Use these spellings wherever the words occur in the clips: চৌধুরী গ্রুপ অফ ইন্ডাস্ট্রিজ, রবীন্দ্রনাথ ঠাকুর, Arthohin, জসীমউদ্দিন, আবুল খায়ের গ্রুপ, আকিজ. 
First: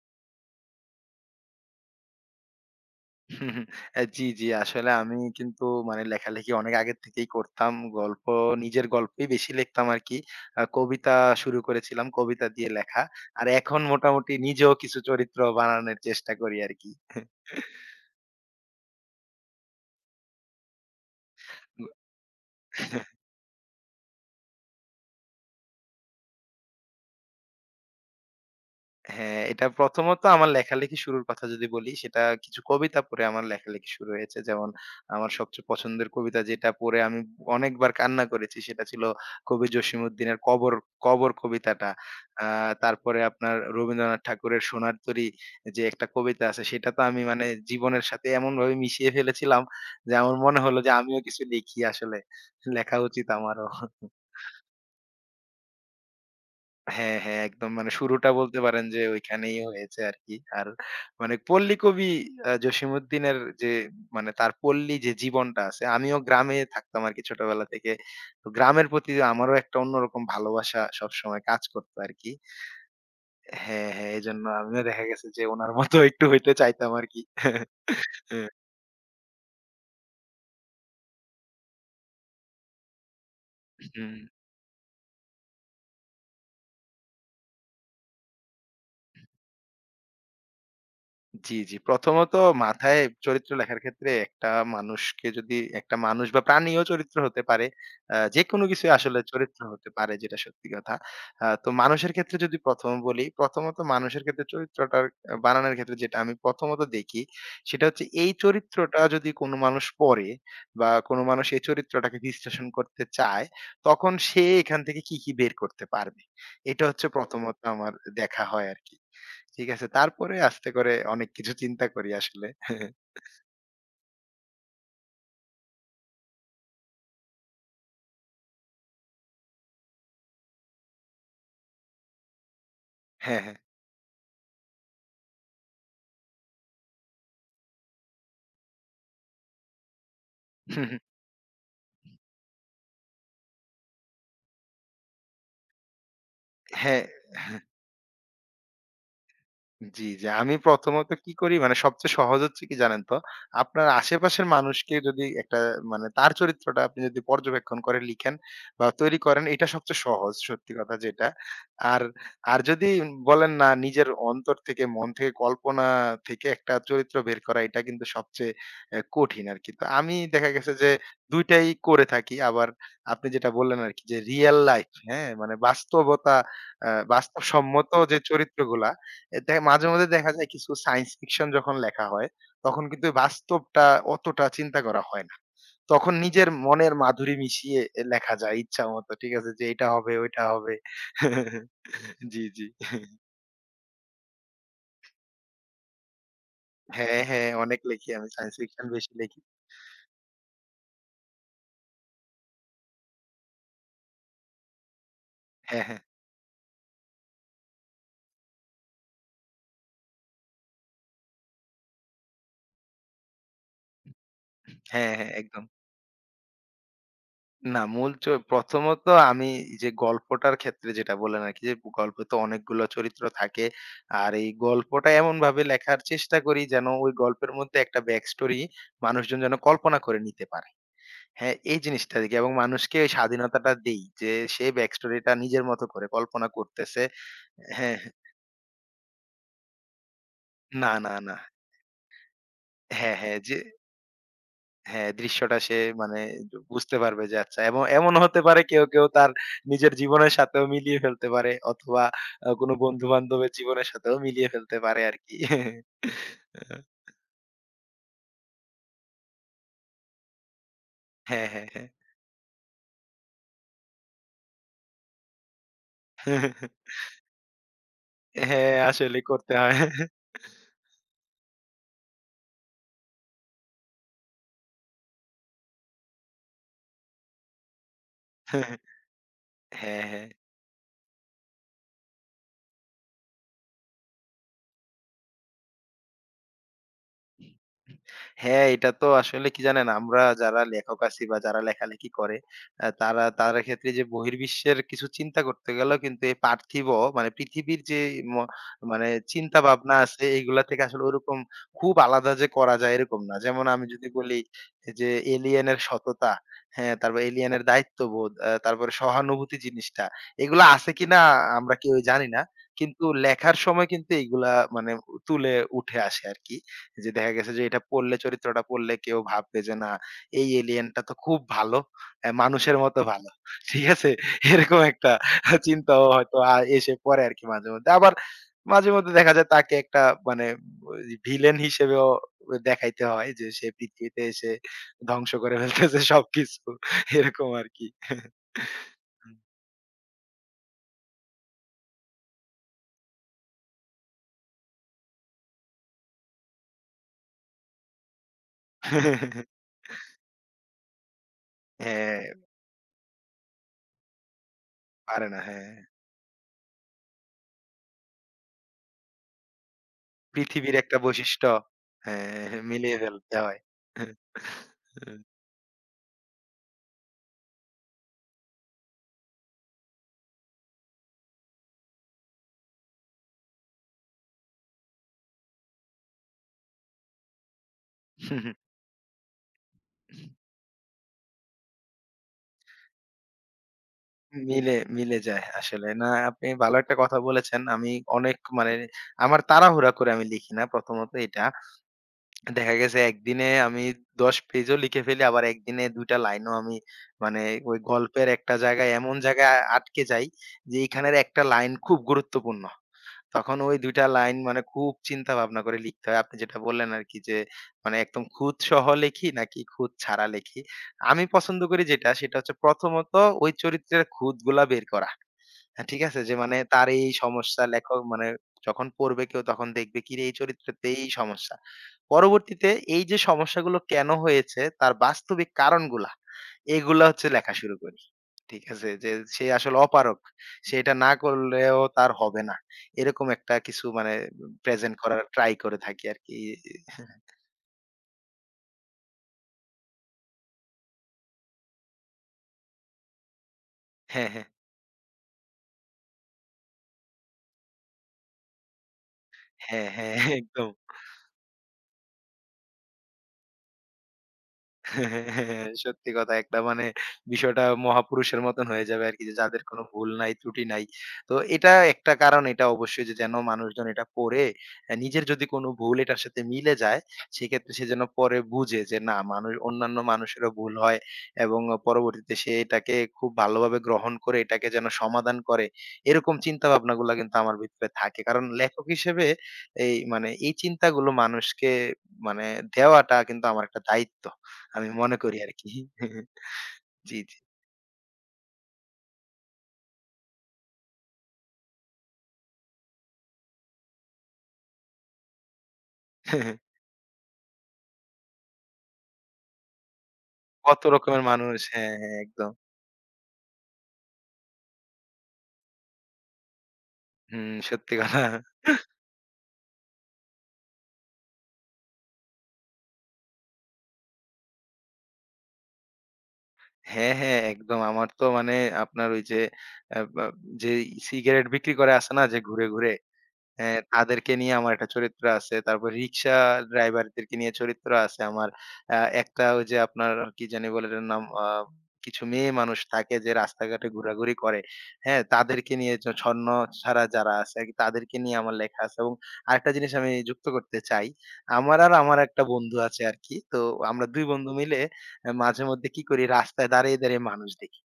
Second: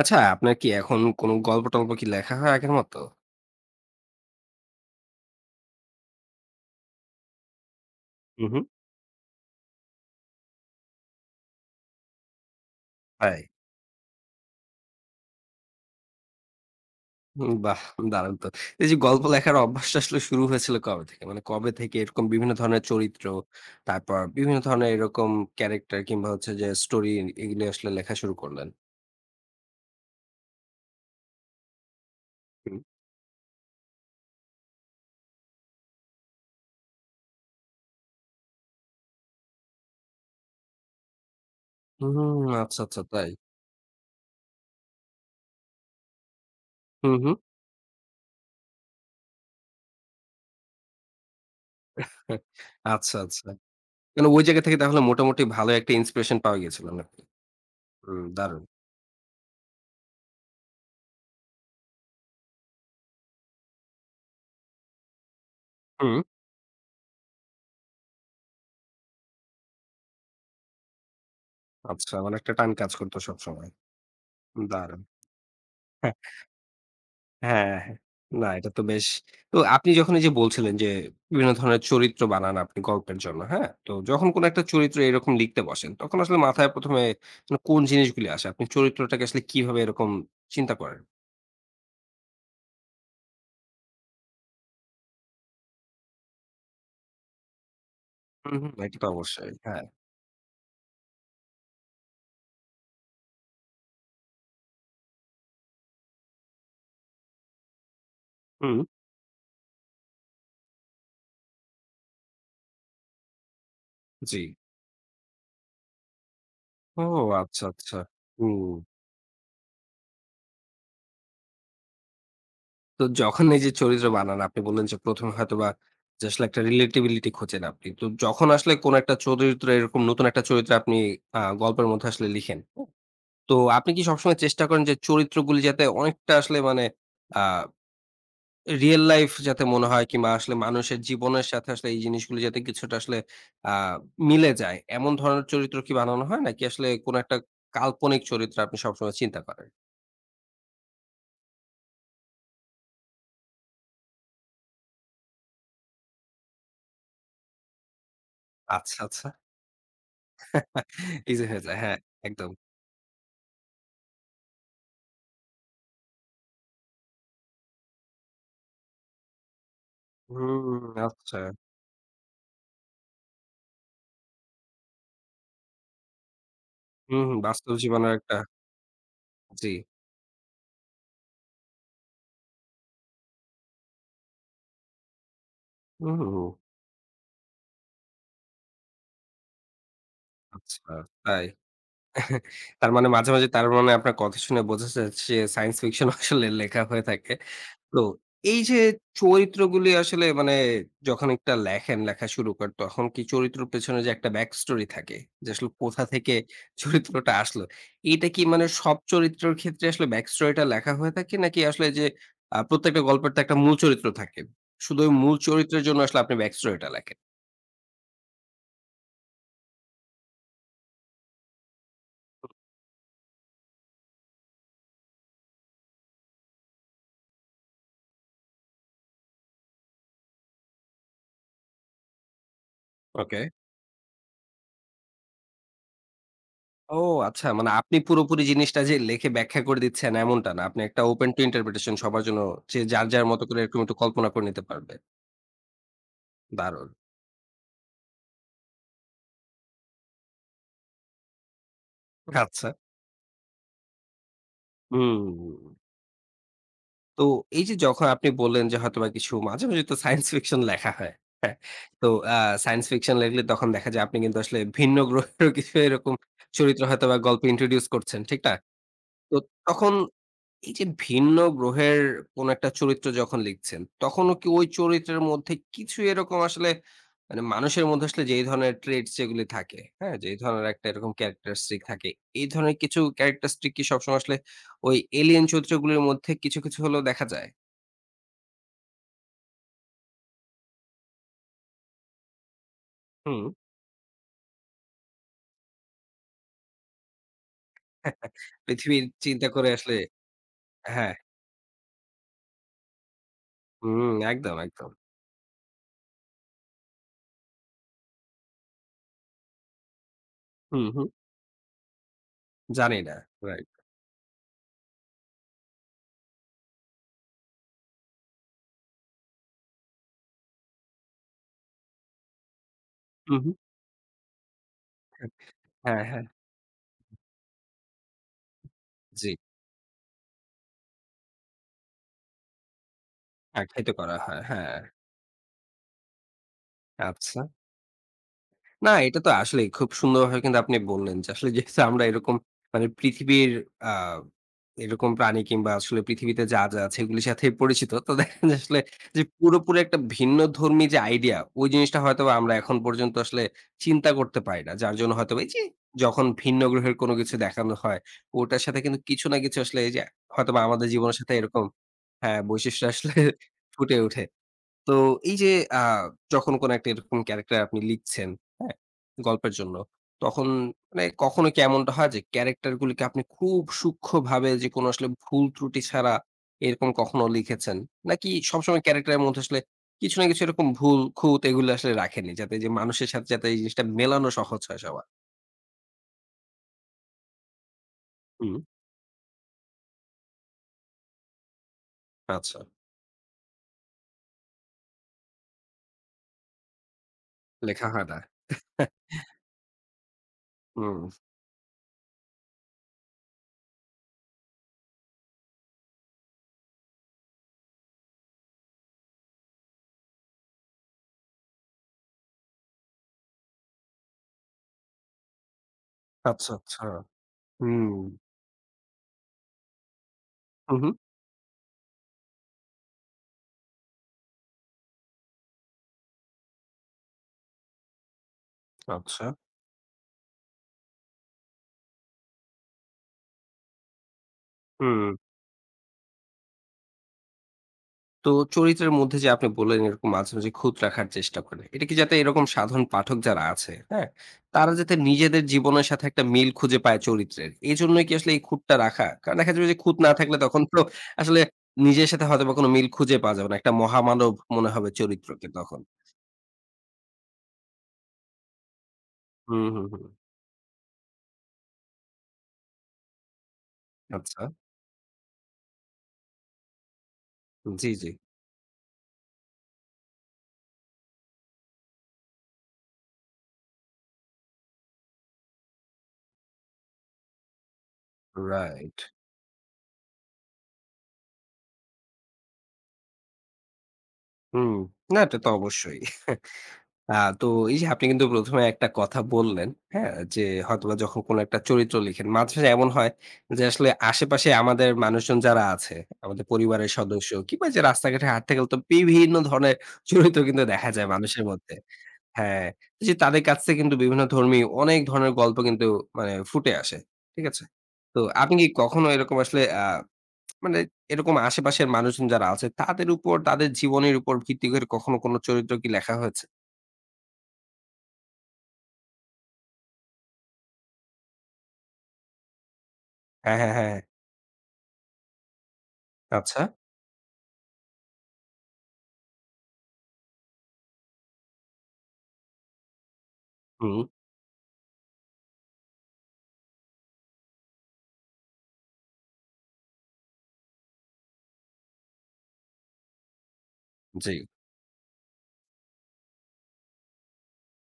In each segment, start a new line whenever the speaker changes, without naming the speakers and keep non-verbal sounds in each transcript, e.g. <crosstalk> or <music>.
আচ্ছা, আপনার কি এখন কোনো গল্প-টল্প কি লেখা হয় আগের মতো?
জি, জি। আসলে আমি কিন্তু মানে লেখালেখি অনেক আগের থেকেই করতাম। গল্প
হু, হু।
নিজের গল্পই বেশি লিখতাম আরকি। কবিতা শুরু করেছিলাম, কবিতা দিয়ে লেখা।
তাই?
আর এখন মোটামুটি নিজেও কিছু চরিত্র বানানোর চেষ্টা করি আরকি।
বাহ! দারুণ তো। এই যে গল্প লেখার অভ্যাসটা আসলে শুরু হয়েছিল কবে থেকে? মানে কবে থেকে এরকম বিভিন্ন ধরনের চরিত্র, তারপর বিভিন্ন ধরনের এরকম ক্যারেক্টার কিংবা হচ্ছে যে স্টোরি এগুলো আসলে লেখা শুরু করলেন?
হ্যাঁ, এটা প্রথমত আমার লেখালেখি শুরুর কথা যদি বলি, সেটা কিছু
হুম।
কবিতা পড়ে আমার লেখালেখি শুরু হয়েছে। যেমন আমার সবচেয়ে পছন্দের কবিতা যেটা পড়ে আমি অনেকবার কান্না করেছি সেটা ছিল কবি জসীমউদ্দিনের কবর, কবর কবিতাটা।
হুম,
আ
আচ্ছা, আচ্ছা
তারপরে
তাই।
আপনার রবীন্দ্রনাথ ঠাকুরের সোনার তরী যে একটা কবিতা আছে সেটা তো
হুম,
আমি
হুম।
মানে জীবনের সাথে এমনভাবে মিশিয়ে ফেলেছিলাম যে আমার মনে হলো যে আমিও কিছু লিখি আসলে। লেখা
আচ্ছা,
উচিত
আচ্ছা।
আমারও।
মানে ওই জায়গা থেকে তাহলে মোটামুটি ভালো একটা ইন্সপিরেশন পাওয়া গিয়েছিল
হ্যাঁ,
নাকি?
হ্যাঁ, একদম মানে
হুম,
শুরুটা বলতে
দারুণ।
পারেন যে ওইখানেই হয়েছে আরকি। আর মানে পল্লী কবি জসীমউদ্দিনের যে মানে তার পল্লী যে জীবনটা আছে, আমিও
হুম,
গ্রামে থাকতাম আরকি ছোটবেলা থেকে। তো গ্রামের প্রতি আমারও একটা অন্যরকম ভালোবাসা সবসময় কাজ করতো
আচ্ছা
আরকি।
মানে একটা টান কাজ করতো সবসময়।
হ্যাঁ, হ্যাঁ, এজন্য আমিও
দারুণ।
দেখা গেছে যে উনার মতো একটু হইতে চাইতাম আরকি। <laughs>
হ্যাঁ, হ্যাঁ। না
হ্যাঁ,
এটা তো বেশ। তো আপনি যখন এই যে বলছিলেন যে বিভিন্ন ধরনের চরিত্র বানান আপনি গল্পের জন্য, হ্যাঁ? তো
হুম।
যখন কোন একটা চরিত্র এরকম লিখতে বসেন তখন আসলে মাথায় ১ম এ মানে কোন জিনিসগুলি আসে? আপনি চরিত্রটাকে আসলে কিভাবে এরকম চিন্তা করেন?
জি, জি। প্রথমত মাথায় চরিত্র লেখার ক্ষেত্রে একটা মানুষকে যদি একটা মানুষ বা প্রাণীও চরিত্র হতে পারে।
হুম,
যেকোনো
হুম।
কিছুই
এটা তো
আসলে
অবশ্যই।
চরিত্র
হ্যাঁ।
হতে পারে যেটা সত্যি কথা। তো মানুষের ক্ষেত্রে যদি ১ম বলি, প্রথমত মানুষের ক্ষেত্রে চরিত্রটার বানানোর ক্ষেত্রে যেটা আমি প্রথমত দেখি সেটা হচ্ছে এই
হুম,
চরিত্রটা যদি কোনো মানুষ পড়ে বা কোনো মানুষ এই চরিত্রটাকে বিশ্লেষণ করতে চায়, তখন
জি।
সে এখান থেকে কি, কি বের করতে পারবে। এটা
ও
হচ্ছে প্রথমত
আচ্ছা,
আমার
আচ্ছা।
দেখা হয়
হুম।
আরকি। ঠিক আছে। তারপরে আস্তে করে অনেক কিছু চিন্তা করি আসলে। <laughs>
তো যখন এই যে চরিত্র বানান আপনি বললেন যে ১ম এ হয়তোবা যে আসলে একটা relatability খোঁজেন আপনি। তো যখন আসলে কোন একটা চরিত্র এরকম নতুন একটা চরিত্র আপনি গল্পের মধ্যে আসলে লিখেন।
হ্যাঁ,
তো
হ্যাঁ।
আপনি কি সবসময় চেষ্টা করেন যে চরিত্রগুলি যাতে অনেকটা আসলে মানে আ রিয়াল লাইফ যাতে মনে হয় কিংবা আসলে মানুষের
<laughs>
জীবনের সাথে আসলে এই জিনিসগুলি যাতে কিছুটা আসলে আ মিলে যায়, এমন ধরনের চরিত্র কি বানানো হয়? নাকি আসলে
হ্যাঁ,
কোন একটা
হ্যাঁ।
কাল্পনিক চরিত্র আপনি সবসময় চিন্তা করেন?
জি, জি। আমি প্রথমত কি করি মানে সবচেয়ে সহজ হচ্ছে কি জানেন তো? আপনার আশেপাশের মানুষকে যদি একটা মানে তার চরিত্রটা আপনি যদি পর্যবেক্ষণ করে লিখেন বা
আচ্ছা,
তৈরি
আচ্ছা।
করেন এটা সবচেয়ে সহজ সত্যি কথা যেটা।
ইজি হয়ে যায়। হ্যাঁ,
আর,
একদম।
আর যদি বলেন না নিজের অন্তর থেকে মন থেকে কল্পনা থেকে একটা চরিত্র বের করা এটা কিন্তু সবচেয়ে কঠিন আরকি। তো আমি দেখা গেছে
হুম,
যে
আচ্ছা।
২ টাই করে থাকি। আবার আপনি যেটা বললেন আরকি যে রিয়াল লাইফ হ্যাঁ? মানে বাস্তবতা
হুম, হুম, বাস্তব
বাস্তবসম্মত
জীবনের
যে
একটা।
চরিত্রগুলা এ দে
জি।
মাঝে মধ্যে দেখা যায় কিছু সায়েন্স ফিকশন যখন লেখা হয়, তখন কিন্তু বাস্তবটা অতটা চিন্তা করা হয় না। তখন
হুম,
নিজের মনের মাধুরী মিশিয়ে লেখা যায় ইচ্ছামতো। ঠিক আছে? যে এটা হবে, ওইটা হবে।
আচ্ছা তাই।
<laughs> জি, জি।
তার মানে মাঝে, মাঝে তার মানে আপনার কথা শুনে বোঝা যাচ্ছে যে সায়েন্স ফিকশন <laughs> আসলে লেখা হয়ে
হ্যাঁ,
থাকে।
হ্যাঁ, অনেক
তো
লিখি আমি সায়েন্স
এই যে
ফিকশন বেশি লিখি।
চরিত্রগুলি আসলে মানে যখন একটা লেখেন, লেখা শুরু করেন তখন কি চরিত্রের পেছনে যে একটা ব্যাক স্টোরি থাকে যে আসলে
হ্যাঁ, হ্যাঁ।
কোথা থেকে <laughs> চরিত্রটা আসলো। এটা কি মানে সব চরিত্রের ক্ষেত্রে আসলে ব্যাক স্টোরিটা লেখা হয়ে থাকে নাকি আসলে যে প্রত্যেকটা গল্পের তো একটা মূল চরিত্র থাকে। শুধু ওই
হ্যাঁ, হ্যাঁ,
মূল
একদম।
চরিত্রের জন্য আসলে আপনি ব্যাক স্টোরিটা লেখেন?
না, মূল চ প্রথমত আমি যে গল্পটার ক্ষেত্রে যেটা বললেন আরকি যে গল্পে তো অনেকগুলো চরিত্র থাকে। আর এই গল্পটা এমনভাবে লেখার চেষ্টা করি যেন ওই গল্পের মধ্যে একটা ব্যাক স্টোরি মানুষজন যেন কল্পনা করে নিতে পারে। হ্যাঁ, এই জিনিসটা দেখি এবং মানুষকে ওই
ওকে।
স্বাধীনতাটা দেই যে সে ব্যাক স্টোরিটা নিজের মতো করে কল্পনা
ও
করতেছে।
আচ্ছা মানে আপনি
হ্যাঁ, হ্যাঁ।
পুরোপুরি জিনিসটা যে লেখে ব্যাখ্যা করে দিচ্ছেন এমনটা না। আপনি
না,
একটা
না,
ওপেন
না।
টু ইন্টারপ্রিটেশন সবার জন্য যে যার,
হ্যাঁ,
যার
হ্যাঁ।
মতো
যে
করে এরকম একটু কল্পনা করে নিতে পারবে।
হ্যাঁ, দৃশ্যটা সে মানে
দারুণ!
বুঝতে পারবে যে আচ্ছা এমন এমনও হতে পারে কেউ, কেউ তার নিজের জীবনের সাথেও মিলিয়ে ফেলতে পারে অথবা
আচ্ছা।
কোনো বন্ধু-বান্ধবের জীবনের সাথেও মিলিয়ে ফেলতে পারে আরকি।
হুম। তো এই যে যখন আপনি বললেন যে হয়তোবা কিছু মাঝে, মাঝে তো সায়েন্স ফিকশন লেখা হয়।
হ্যাঁ, হ্যাঁ, হ্যাঁ।
তো আ সায়েন্স ফিকশন লেখলে তখন দেখা যায় আপনি কিন্তু আসলে ভিন্ন গ্রহেরও কিছু এরকম চরিত্র হয়তোবা গল্পে ইন্ট্রোডিউস করছেন। ঠিক না?
হ্যাঁ, আসলে
তো
করতে হয়।
তখন এই যে ভিন্ন গ্রহের কোন একটা চরিত্র যখন লিখছেন, তখনও কি ওই চরিত্রের মধ্যে কিছু এরকম আসলে মানে মানুষের মধ্যে আসলে যেই ধরনের ট্রেটস যেগুলি থাকে,
হ্যাঁ,
হ্যাঁ?
হ্যাঁ।
যেই ধরনের একটা এরকম ক্যারেক্টারিস্টিক থাকে, এই ধরনের কিছু ক্যারেক্টারিস্টিক কি সবসময় আসলে ওই এলিয়েন চরিত্রগুলির মধ্যে কিছু, কিছু হলেও দেখা যায়?
হ্যাঁ, এটা তো আসলে কি জানেন? আমরা যারা লেখক আছি বা যারা লেখালেখি করে, তারা
হুম।
তাদের ক্ষেত্রে যে বহির্বিশ্বের কিছু চিন্তা করতে গেলেও কিন্তু এই পার্থিব মানে পৃথিবীর যে ম
<laughs> পৃথিবীর
মানে
চিন্তা
চিন্তা
করে
ভাবনা
আসলে।
আছে এইগুলা থেকে আসলে
হ্যাঁ,
ওরকম খুব আলাদা যে করা যায় এরকম না। যেমন আমি যদি
হুম,
বলি
একদম, একদম।
যে এলিয়েন এর সততা, হ্যাঁ, তারপর এলিয়েন এর দায়িত্ববোধ, তারপরে সহানুভূতি জিনিসটা। এগুলা
হুম,
আছে
হুম।
কিনা আমরা কেউ জানি না।
জানি
কিন্তু
না।
লেখার
রাইট।
সময় কিন্তু এগুলা মানে তুলে উঠে আসে আরকি। যে দেখা গেছে যে এটা পড়লে চরিত্রটা পড়লে কেউ ভাববে যে না এই এলিয়েনটা তো খুব ভালো আহ, মানুষের মতো ভালো
হুম, হুম।
<laughs> ঠিক আছে এরকম একটা
হ্যাঁ,
চিন্তাও
হ্যাঁ।
হয়তো এসে পড়ে আর কি মাঝে মধ্যে আবার মাঝে মধ্যে
জি।
দেখা যায় তাকে একটা মানে ভিলেন হিসেবেও দেখাইতে হয় যে সে
আখ্যায়িত করা
পৃথিবীতে
হয়।
এসে
হ্যাঁ,
ধ্বংস করে ফেলতেছে সবকিছু
আচ্ছা।
এরকম আর কি
না, এটা তো আসলেই খুব সুন্দরভাবে কিন্তু আপনি বললেন যে আসলে যেহেতু আমরা এরকম মানে পৃথিবীর আ এরকম প্রাণী কিংবা আসলে পৃথিবীতে যা, যা আছে এগুলির সাথে পরিচিত। তো দেখেন যে আসলে যে
<laughs>
পুরোপুরি একটা ভিন্নধর্মী যে আইডিয়া ওই জিনিসটা
হ্যাঁ
হয়তোবা আমরা এখন পর্যন্ত আসলে চিন্তা করতে পারি না। যার জন্য
পারে না
হয়তোবা এই যে
হ্যাঁ
যখন ভিন্ন গ্রহের কোনো কিছু দেখানো হয়, ওটার সাথে কিন্তু কিছু না কিছু আসলে এই যে হয়তোবা
পৃথিবীর
আমাদের
একটা
জীবনের সাথে
বৈশিষ্ট্য।
এরকম হ্যাঁ,
হ্যাঁ,
বৈশিষ্ট্য
মিলিয়ে
আসলে
ফেলতে হয়।
ফুটে ওঠে। তো এই যে আ যখন কোনো একটা এরকম ক্যারাক্টার আপনি লিখছেন, হ্যাঁ? গল্পের জন্য, তখন মানে কখনো কি এমনটা হয় যে ক্যারাক্টার গুলিকে আপনি খুব সূক্ষ্মভাবে যে কোনো আসলে ভুল ত্রুটি ছাড়া এরকম কখনো লিখেছেন? নাকি সবসময় ক্যারাক্টার এর মধ্যে আসলে কিছু না কিছু এরকম ভুল, খুঁত এগুলো আসলে রাখেননি? যাতে যে মানুষের সাথে যাতে এই জিনিসটা মেলানো সহজ
মিলে,
হয় সবার?
মিলে যায় আসলে। না আপনি ভালো একটা কথা বলেছেন। আমি অনেক
হুম,
মানে আমার তাড়াহুড়া করে আমি লিখি না প্রথমত এটা।
আচ্ছা।
দেখা গেছে একদিনে আমি ১০ পেজও লিখে ফেলি। আবার একদিনে ২ টা লাইনও আমি মানে ওই
লেখা হয় না।
গল্পের একটা জায়গায়
<laughs>
এমন জায়গায় আটকে যাই যে
হুম,
এখানের একটা লাইন খুব গুরুত্বপূর্ণ। তখন ওই ২ টা লাইন মানে খুব চিন্তা ভাবনা করে লিখতে হয়। আপনি যেটা বললেন আরকি যে মানে একদম খুঁতসহ লেখি নাকি খুঁত ছাড়া লেখি। আমি পছন্দ করি যেটা সেটা হচ্ছে প্রথমত ওই চরিত্রের খুঁতগুলা বের করা। হ্যাঁ, ঠিক আছে? যে
আচ্ছা,
মানে
আচ্ছা।
তার এই সমস্যা
হুম,
লেখক মানে যখন পড়বে কেউ তখন দেখবে কিরে এই
হু,
চরিত্রের তো
হু,
এই সমস্যা। পরবর্তীতে এই যে সমস্যাগুলো কেন হয়েছে তার বাস্তবিক কারণগুলা, এগুলা হচ্ছে লেখা শুরু করি। ঠিক আছে? যে
আচ্ছা।
সে আসলে অপারগ। সে এটা না করলেও তার হবে না। এরকম একটা কিছু মানে প্রেজেন্ট
হুম।
করার ট্রাই করে থাকি আরকি।
তো চরিত্রের মধ্যে যে আপনি বললেন এরকম মাঝে, মাঝে খুঁত রাখার চেষ্টা করেন। এটা কি যাতে এরকম সাধারণ পাঠক যারা আছে, হ্যাঁ?
হ্যাঁ, হ্যাঁ।
তারা যাতে নিজেদের জীবনের সাথে একটা মিল খুঁজে পায় চরিত্রের। এজন্যই কি আসলে এই খুঁতটা রাখা? কারণ দেখা যাবে যে
হ্যাঁ,
খুঁত না
হ্যাঁ,
থাকলে তখন
একদম।
তো আসলে নিজের সাথে হয়তোবা কোনো মিল খুঁজে পাওয়া যাবে না। একটা মহামানব মনে হবে
<laughs>
চরিত্রকে
হ্যাঁ,
তখন।
সত্যি কথা একটা মানে বিষয়টা মহাপুরুষের মতন হয়ে যাবে আরকি যে যাদের
হুম,
কোনো
হুম, হুম।
ভুল নাই, ত্রুটি নাই। তো এটা একটা কারণ এটা অবশ্যই যে যেন মানুষজন এটা পড়ে
আচ্ছা।
নিজের যদি কোনো ভুল এটার সাথে মিলে যায়, সেক্ষেত্রে সে
জি,
যেন
জি।
পরে বুঝে যে না মানুষ অন্যান্য মানুষেরও ভুল হয় এবং পরবর্তীতে সে এটাকে খুব ভালোভাবে গ্রহণ করে এটাকে যেন সমাধান করে। এরকম চিন্তা ভাবনাগুলা কিন্তু আমার ভিতরে থাকে। কারণ লেখক
রাইট।
হিসেবে এই চিন্তাগুলো মানুষকে মানে দেওয়াটা কিন্তু আমার একটা দায়িত্ব।
হুম।
আমি মনে
না
করি
এটা তো
আরকি।
অবশ্যই। আ
জি, জি।
তো এই যে আপনি কিন্তু ১ম এ একটা কথা বললেন, হ্যাঁ? যে হয়তোবা যখন কোনো একটা চরিত্র লিখেন, মাঝে, মাঝে এমন হয় যে আসলে আশেপাশে আমাদের মানুষজন যারা আছে, আমাদের পরিবারের সদস্য কিংবা যে রাস্তাঘাটে হাঁটতে গেলে তো বিভিন্ন ধরনের চরিত্র কিন্তু
কত
দেখা যায়
রকমের
মানুষের
মানুষ
মধ্যে।
হ্যাঁ, হ্যাঁ, একদম।
হ্যাঁ, তো যে তাদের কাছ থেকে কিন্তু বিভিন্ন ধর্মী অনেক ধরনের গল্প কিন্তু মানে ফুটে আসে। ঠিক
হুম,
আছে?
সত্যি
তো
কথা।
আপনি কি কখনো এরকম আসলে মানে এরকম আশেপাশের মানুষজন যারা আছে তাদের উপর, তাদের জীবনের উপর ভিত্তি করে কখনো কোনো চরিত্র কি লেখা হয়েছে?
হ্যাঁ, হ্যাঁ, একদম। আমার তো মানে আপনার ওই যে, বা যে, সিগারেট বিক্রি করে আছে না যে, ঘুরে, ঘুরে?
হ্যাঁ, হ্যাঁ,
হ্যাঁ,
হ্যাঁ। হ্যাঁ।
তাদেরকে নিয়ে আমার একটা চরিত্র আছে। তারপর রিক্সা
আচ্ছা।
ড্রাইভারদেরকে নিয়ে চরিত্র আছে আমার। একটা ওই যে আপনার কি জানি বলে এটার নাম? কিছু মেয়ে মানুষ থাকে যে রাস্তাঘাটে
হুম,
ঘোরাঘুরি করে। হ্যাঁ? তাদেরকে নিয়ে ছন্ন ছাড়া যারা আছে আরকি তাদেরকে নিয়ে আমার লেখা আছে এবং আরেকটা জিনিস আমি যুক্ত করতে চাই। আমার আর আমার একটা বন্ধু আছে আরকি। তো আমরা ২
জি।
বন্ধু মিলে মাঝে মধ্যে কি করি? রাস্তায় দাঁড়িয়ে, দাঁড়িয়ে মানুষ দেখি।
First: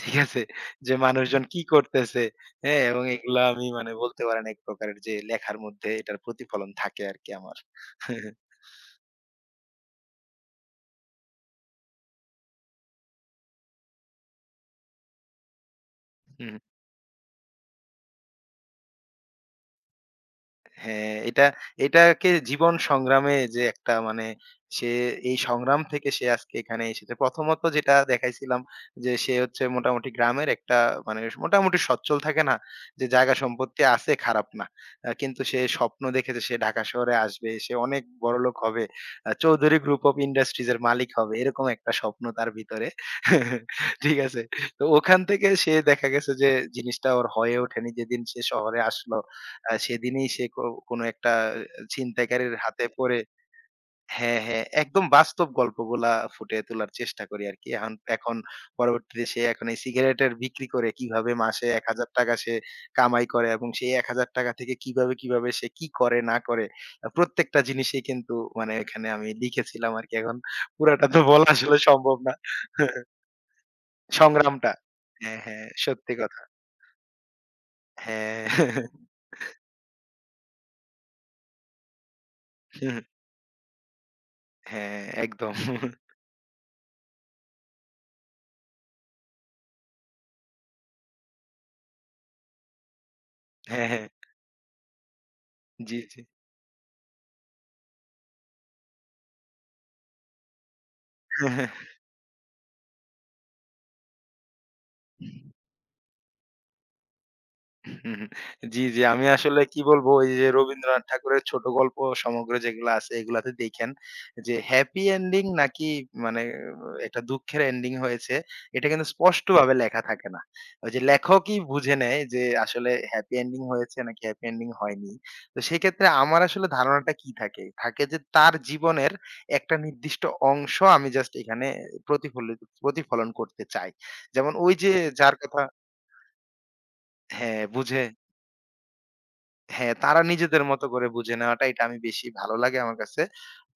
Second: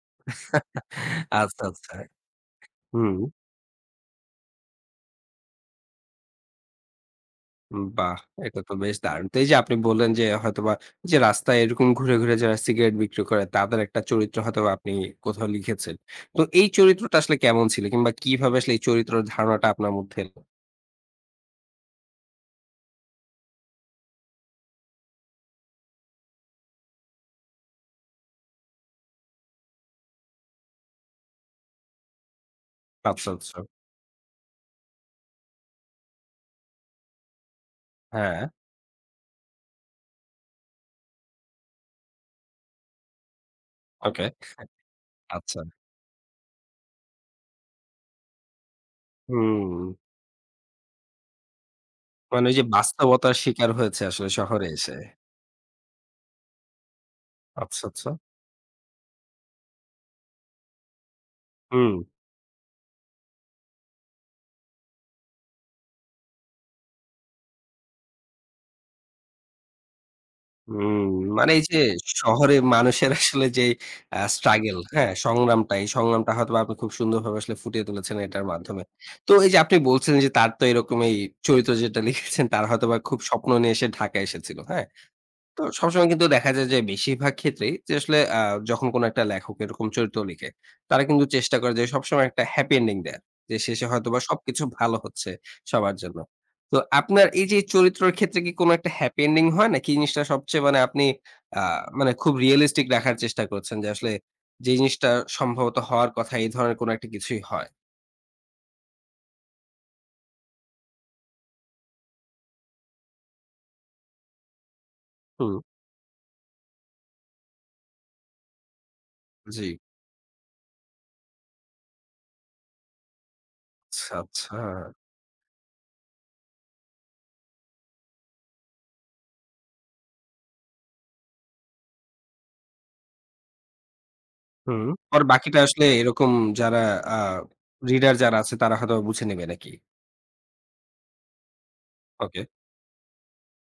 ঠিক আছে? যে মানুষজন কি
আচ্ছা, আচ্ছা।
করতেছে, হ্যাঁ? এবং
হুম,
এগুলা আমি মানে বলতে পারেন এক প্রকারের যে লেখার মধ্যে এটার প্রতিফলন থাকে আরকি আমার।
বাহ!
<laughs>
এটা তো বেশ দারুণ। তো এই যে আপনি বললেন যে হয়তোবা যে রাস্তায় এরকম ঘুরে, ঘুরে যারা সিগারেট বিক্রি করে তাদের একটা চরিত্র হয়তোবা আপনি কোথাও লিখেছেন। তো এই চরিত্রটা আসলে কেমন ছিল? কিংবা কিভাবে আসলে এই চরিত্রের ধারণাটা আপনার মধ্যে এলো?
হ্যাঁ, এটা এটাকে জীবন সংগ্রামে যে একটা মানে সে এই সংগ্রাম থেকে সে আজকে এখানে এসেছে। প্রথমত যেটা দেখাইছিলাম যে সে হচ্ছে মোটামুটি গ্রামের একটা মানে মোটামুটি সচ্ছল থাকে না? যে
আচ্ছা,
জায়গা
আচ্ছা।
সম্পত্তি আছে খারাপ না। কিন্তু সে স্বপ্ন দেখেছে সে ঢাকা শহরে আসবে, সে অনেক
হ্যাঁ,
বড়লোক হবে। চৌধুরী গ্রুপ অফ ইন্ডাস্ট্রিজ এর মালিক হবে। এরকম একটা স্বপ্ন তার ভিতরে। ঠিক
ওকে।
আছে? তো ওখান থেকে
আচ্ছা।
সে দেখা গেছে যে জিনিসটা ওর হয়ে ওঠেনি যেদিন সে শহরে আসলো।
হুম,
সেদিনই সে কোনো একটা
মানে
ছিনতাইকারীর
ওই যে
হাতে পড়ে
বাস্তবতার শিকার হয়েছে আসলে
হ্যাঁ, হ্যাঁ,
শহরে এসে।
একদম বাস্তব গল্পগুলা ফুটিয়ে তোলার চেষ্টা করি আরকি।
আচ্ছা,
এখন
আচ্ছা।
এখন পরবর্তীতে সে এখন এই সিগারেটের বিক্রি করে কিভাবে মাসে
হুম।
৳১,০০০ সে কামাই করে এবং সেই ৳১,০০০ থেকে কিভাবে, কিভাবে সে কি করে না করে প্রত্যেকটা জিনিসেই কিন্তু মানে এখানে আমি লিখেছিলাম আরকি। এখন
হুম,
পুরাটা তো বলা
মানে এই
আসলে
যে
সম্ভব না।
শহরে মানুষের আসলে যেই
সংগ্রামটা।
স্ট্রাগল, হ্যাঁ?
হ্যাঁ, হ্যাঁ,
সংগ্রামটা, এই
সত্যি
সংগ্রামটা
কথা।
হয়তোবা আপনি খুব সুন্দরভাবে আসলে ফুটিয়ে তুলেছেন
হ্যাঁ,
এটার মাধ্যমে। তো এই যে আপনি বলছিলেন যে তার তো এরকম এই চরিত্র যেটা লিখেছেন তার হয়তোবা খুব স্বপ্ন নিয়ে সে ঢাকায় এসেছিল, হ্যাঁ?
হ্যাঁ, একদম।
তো সবসময় কিন্তু দেখা যায় যে বেশিরভাগ ক্ষেত্রেই যে আসলে যখন কোনো একটা লেখক এরকম চরিত্র লিখে, তারা কিন্তু চেষ্টা করে যে সবসময় একটা হ্যাপি এন্ডিং দেয়ার। যে শেষে
হ্যাঁ, হ্যাঁ।
হয়তোবা সবকিছু ভালো হচ্ছে সবার
জি,
জন্য।
জি।
তো আপনার এই যে চরিত্রের ক্ষেত্রে কি কোনো একটা হ্যাপি এন্ডিং হয় নাকি এই জিনিসটা সবচেয়ে মানে আপনি
<laughs> হ্যাঁ,
আ
হ্যাঁ।
মানে খুব রিয়ালিস্টিক রাখার চেষ্টা করছেন যে আসলে যে জিনিসটা সম্ভবত হওয়ার কথা এই ধরনের কোনো একটা কিছুই হয়?
জি, জি। আমি আসলে কি বলবো ওই যে রবীন্দ্রনাথ ঠাকুরের ছোট গল্প সমগ্র যেগুলো আছে এগুলাতে দেখেন যে হ্যাপি এন্ডিং
হুম।
নাকি মানে একটা দুঃখের এন্ডিং হয়েছে এটা কিন্তু
জি।
স্পষ্টভাবে লেখা থাকে না। ওই যে লেখকই বুঝে নেয় যে আসলে হ্যাপি এন্ডিং হয়েছে
আচ্ছা,
নাকি হ্যাপি
আচ্ছা।
এন্ডিং হয়নি। তো সেক্ষেত্রে আমার আসলে ধারণাটা কি থাকে? থাকে যে তার জীবনের একটা নির্দিষ্ট অংশ আমি জাস্ট এখানে প্রতিফলন করতে চাই। যেমন ওই
হুম।
যে
পরে
যার
বাকিটা
কথা
আসলে এরকম যারা আ
হ্যাঁ, বুঝে
রিডার যারা আছে তারা হয়তো বুঝে নেবে নাকি?
হ্যাঁ, তারা নিজেদের মতো করে বুঝে নেওয়াটা এটা আমি বেশি
ওকে।
ভালো লাগে আমার কাছে।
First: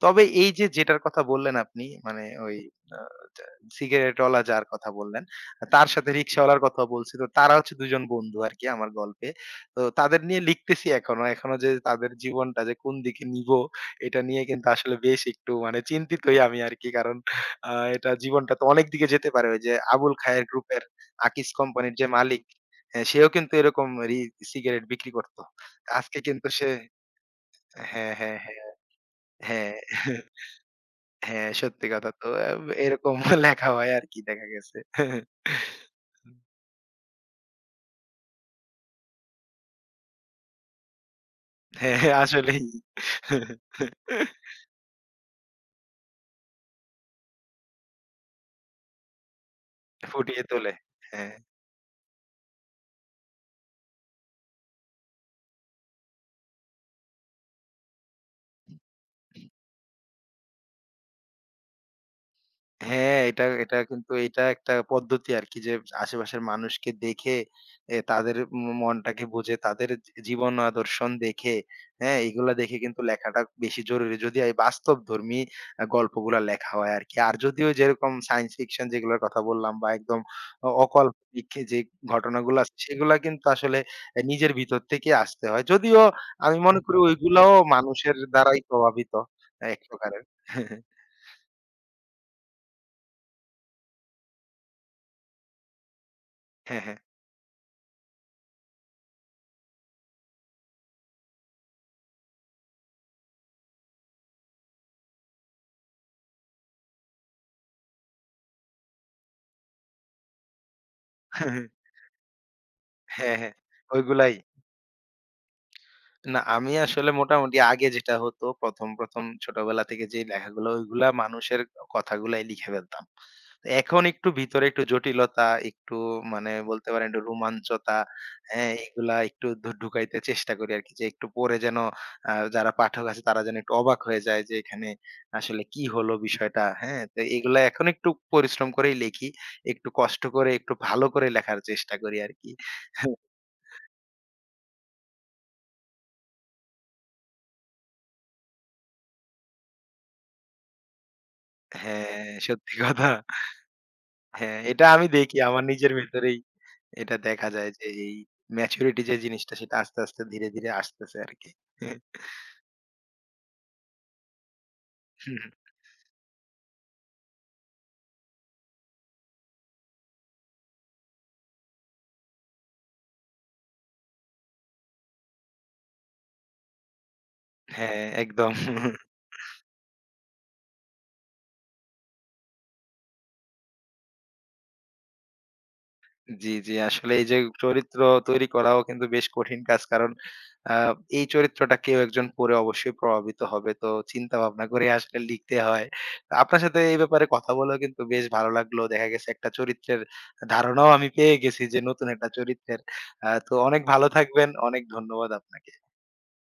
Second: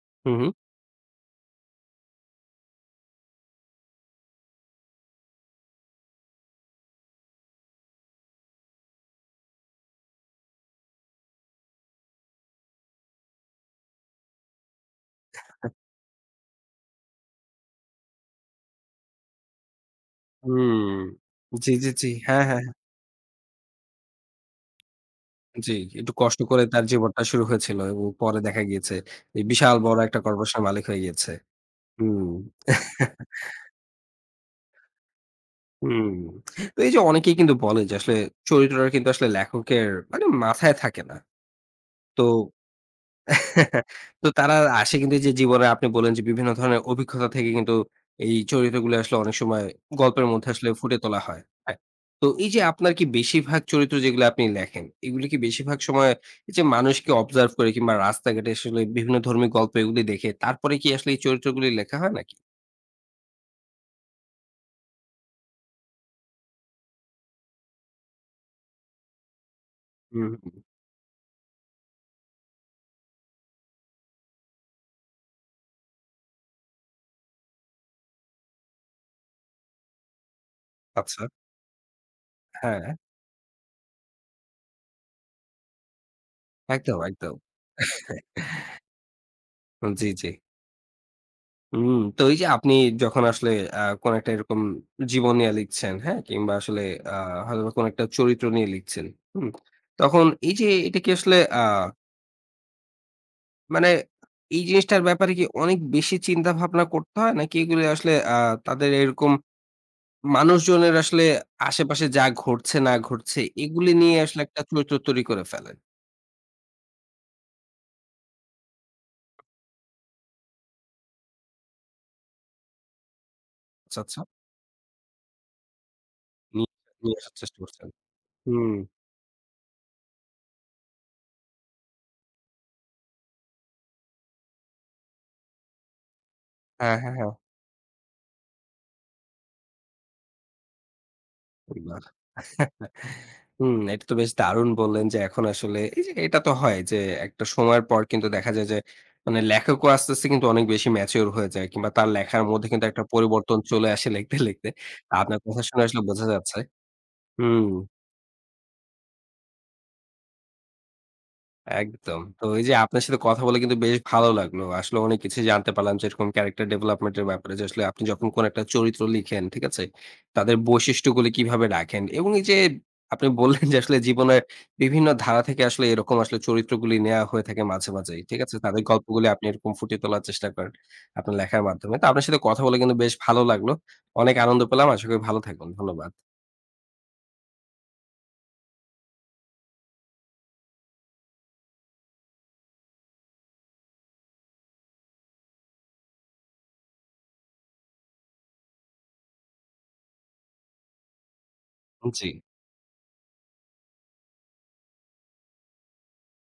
তবে
হু, হু।
এই যে যেটার কথা বললেন আপনি মানে ওই আ টা সিগারেটওয়ালা যার কথা বললেন, তার সাথে রিক্শাওয়ালার কথাও বলছি। তো তারা হচ্ছে ২ জন বন্ধু আরকি আমার গল্পে। তো তাদের নিয়ে লিখতেছি এখনো। এখনো যে তাদের জীবনটা যে কোন দিকে নিবো এটা নিয়ে কিন্তু আসলে বেশ একটু মানে চিন্তিতই আমি আরকি। কারণ এটা জীবনটা তো অনেক দিকে যেতে পারে। ওই যে আবুল খায়ের গ্রুপের
হুম।
আকিজ
জি, জি,
কোম্পানির যে
জি।
মালিক,
হ্যাঁ, হ্যাঁ, হ্যাঁ।
হ্যাঁ, সেও কিন্তু এরকম সিগারেট বিক্রি করত।
জি, একটু
আজকে
কষ্ট
কিন্তু
করে
সে
তার জীবনটা শুরু হয়েছিল এবং
হ্যাঁ, হ্যাঁ,
পরে
হ্যাঁ,
দেখা গিয়েছে এই
হ্যাঁ,
বিশাল বড় একটা
<laughs>
কর্পোরেশনের মালিক হয়ে গিয়েছে।
হ্যাঁ, সত্যি কথা তো
হুম।
এরকম
<laughs>
<laughs> লেখা হয় আরকি দেখা গেছে। <laughs>
হুম। তো এই যে অনেকেই কিন্তু বলে যে আসলে চরিত্রটা কিন্তু আসলে লেখকের মানে মাথায় থাকে না।
হ্যাঁ,
তো
আসলেই
তো তারা
<laughs>
আসে কিন্তু এই যে জীবনে আপনি বললেন যে বিভিন্ন ধরনের অভিজ্ঞতা থেকে কিন্তু এই চরিত্রগুলো আসলে অনেক সময় গল্পের
ফুটিয়ে
মধ্যে আসলে
তোলে।
ফুটে তোলা
হ্যাঁ।
হয়। হ্যাঁ? তো এই যে আপনার কি বেশিরভাগ চরিত্র যেগুলো আপনি লেখেন, এগুলি কি বেশিরভাগ সময় এই যে মানুষকে অবজার্ভ করে কিংবা রাস্তাঘাটে আসলে বিভিন্ন ধর্মী গল্প এগুলি দেখে তারপরে কি আসলে এই চরিত্রগুলি লেখা হয় নাকি?
হ্যাঁ, এটা এটা কিন্তু এটা একটা পদ্ধতি আরকি যে আশেপাশের মানুষকে দেখে তাদের মনটাকে বুঝে তাদের
হুম,
জীবন
হুম।
আদর্শন দেখে, হ্যাঁ? এগুলা দেখে কিন্তু লেখাটা বেশি জরুরি। যদি এই বাস্তবধর্মী গল্পগুলা লেখা হয় আরকি। আর যদিও যেরকম সায়েন্স ফিকশন যেগুলোর কথা বললাম বা একদম
আচ্ছা।
অকাল্পনিক যে ঘটনাগুলো আছে
হ্যাঁ,
সেগুলা কিন্তু আসলে নিজের ভিতর থেকে আসতে হয়। যদিও আমি মনে করি
একদম, একদম।
ওইগুলাও মানুষের দ্বারাই প্রভাবিত এক
জি,
প্রকারের।
জি।
<laughs>
হুম, তো এই যে আপনি যখন আসলে কোন একটা এরকম জীবন নিয়ে লিখছেন, হ্যাঁ? কিংবা আসলে
হ্যাঁ,
আ হয়তোবা কোন একটা চরিত্র নিয়ে লিখছেন, হুম? তখন এই যে এটা কি আসলে মানে এই জিনিসটার ব্যাপারে কি অনেক বেশি চিন্তা ভাবনা করতে হয়? নাকি এগুলো আসলে তাদের এরকম মানুষজনের আসলে
হ্যাঁ।
আশেপাশে যা ঘটছে না
হ্যাঁ,
ঘটছে
হ্যাঁ,
এগুলি নিয়ে
ওইগুলাই।
আসলে একটা চরিত্র তৈরি করে ফেলেন?
না আমি আসলে মোটামুটি আগে যেটা হতো ১ম ছোটবেলা থেকে যে লেখাগুলো ওইগুলা মানুষের কথাগুলাই লিখে ফেলতাম। তো
আচ্ছা,
এখন
আচ্ছা।
একটু ভিতরে একটু জটিলতা, একটু মানে বলতে
নিয়ে
পারেন
নিয়ে
একটু
আসার চেষ্টা করছেন।
রোমাঞ্চতা, হ্যাঁ?
হুম।
এগুলা একটু ঢুকাইতে চেষ্টা করি আরকি। যে একটু পড়ে যেন যারা পাঠক আছে তারা যেন একটু অবাক হয়ে যায় যে এখানে আসলে কি হলো বিষয়টা,
হ্যাঁ,
হ্যাঁ? তো
হ্যাঁ,
এগুলা এখন একটু পরিশ্রম করেই লিখি। একটু কষ্ট করে একটু ভালো করে লেখার চেষ্টা
হ্যাঁ।
করি আরকি।
হুম, এটা তো বেশ দারুণ বললেন যে এখন আসলে এই যে এটা তো হয় যে একটা সময়ের পর কিন্তু দেখা যায় যে মানে লেখকও আস্তে, আস্তে কিন্তু অনেক বেশি ম্যাচিউর হয়ে যায় কিংবা তার
হ্যাঁ,
লেখার মধ্যে
সত্যি
কিন্তু একটা
কথা।
পরিবর্তন চলে আসে লিখতে,
হ্যাঁ,
লিখতে।
এটা আমি দেখি
আপনার কথা
আমার
শুনে
নিজের
আসলে বোঝা
ভেতরেই
যাচ্ছে।
এটা দেখা
হুম।
যায় যে এই ম্যাচুরিটি যে জিনিসটা সেটা আস্তে, আস্তে ধীরে, ধীরে আসতেছে আরকি।
একদম। তো এই যে আপনার সাথে কথা বলে কিন্তু বেশ ভালো লাগলো। আসলে অনেক কিছু জানতে পারলাম যেরকম ক্যারেক্টার ডেভেলপমেন্ট এর ব্যাপারে যে আসলে আপনি যখন কোন একটা চরিত্র লিখেন, ঠিক আছে? তাদের বৈশিষ্ট্যগুলি কিভাবে রাখেন এবং এই যে আপনি বললেন যে আসলে জীবনের বিভিন্ন ধারা থেকে আসলে এরকম আসলে চরিত্রগুলি নেয়া হয়ে থাকে মাঝে,
হ্যাঁ,
মাঝেই। ঠিক
একদম।
আছে? তাদের গল্পগুলি আপনি এরকম ফুটিয়ে তোলার চেষ্টা করেন আপনার লেখার মাধ্যমে। তো আপনার সাথে কথা বলে কিন্তু বেশ ভালো লাগলো। অনেক আনন্দ পেলাম। আশা করি ভালো থাকবেন। ধন্যবাদ।
জি, জি। আসলে এই যে চরিত্র তৈরি করাও কিন্তু বেশ কঠিন কাজ। কারণ আ এই চরিত্রটা কেউ একজন পড়ে অবশ্যই প্রভাবিত হবে। তো চিন্তা ভাবনা করে আসলে লিখতে হয়। আপনার সাথে এই ব্যাপারে কথা বলেও কিন্তু বেশ ভালো লাগলো। দেখা গেছে একটা চরিত্রের ধারণাও আমি পেয়ে গেছি যে নতুন একটা
জি।
চরিত্রের। তো অনেক ভালো থাকবেন। অনেক ধন্যবাদ আপনাকে।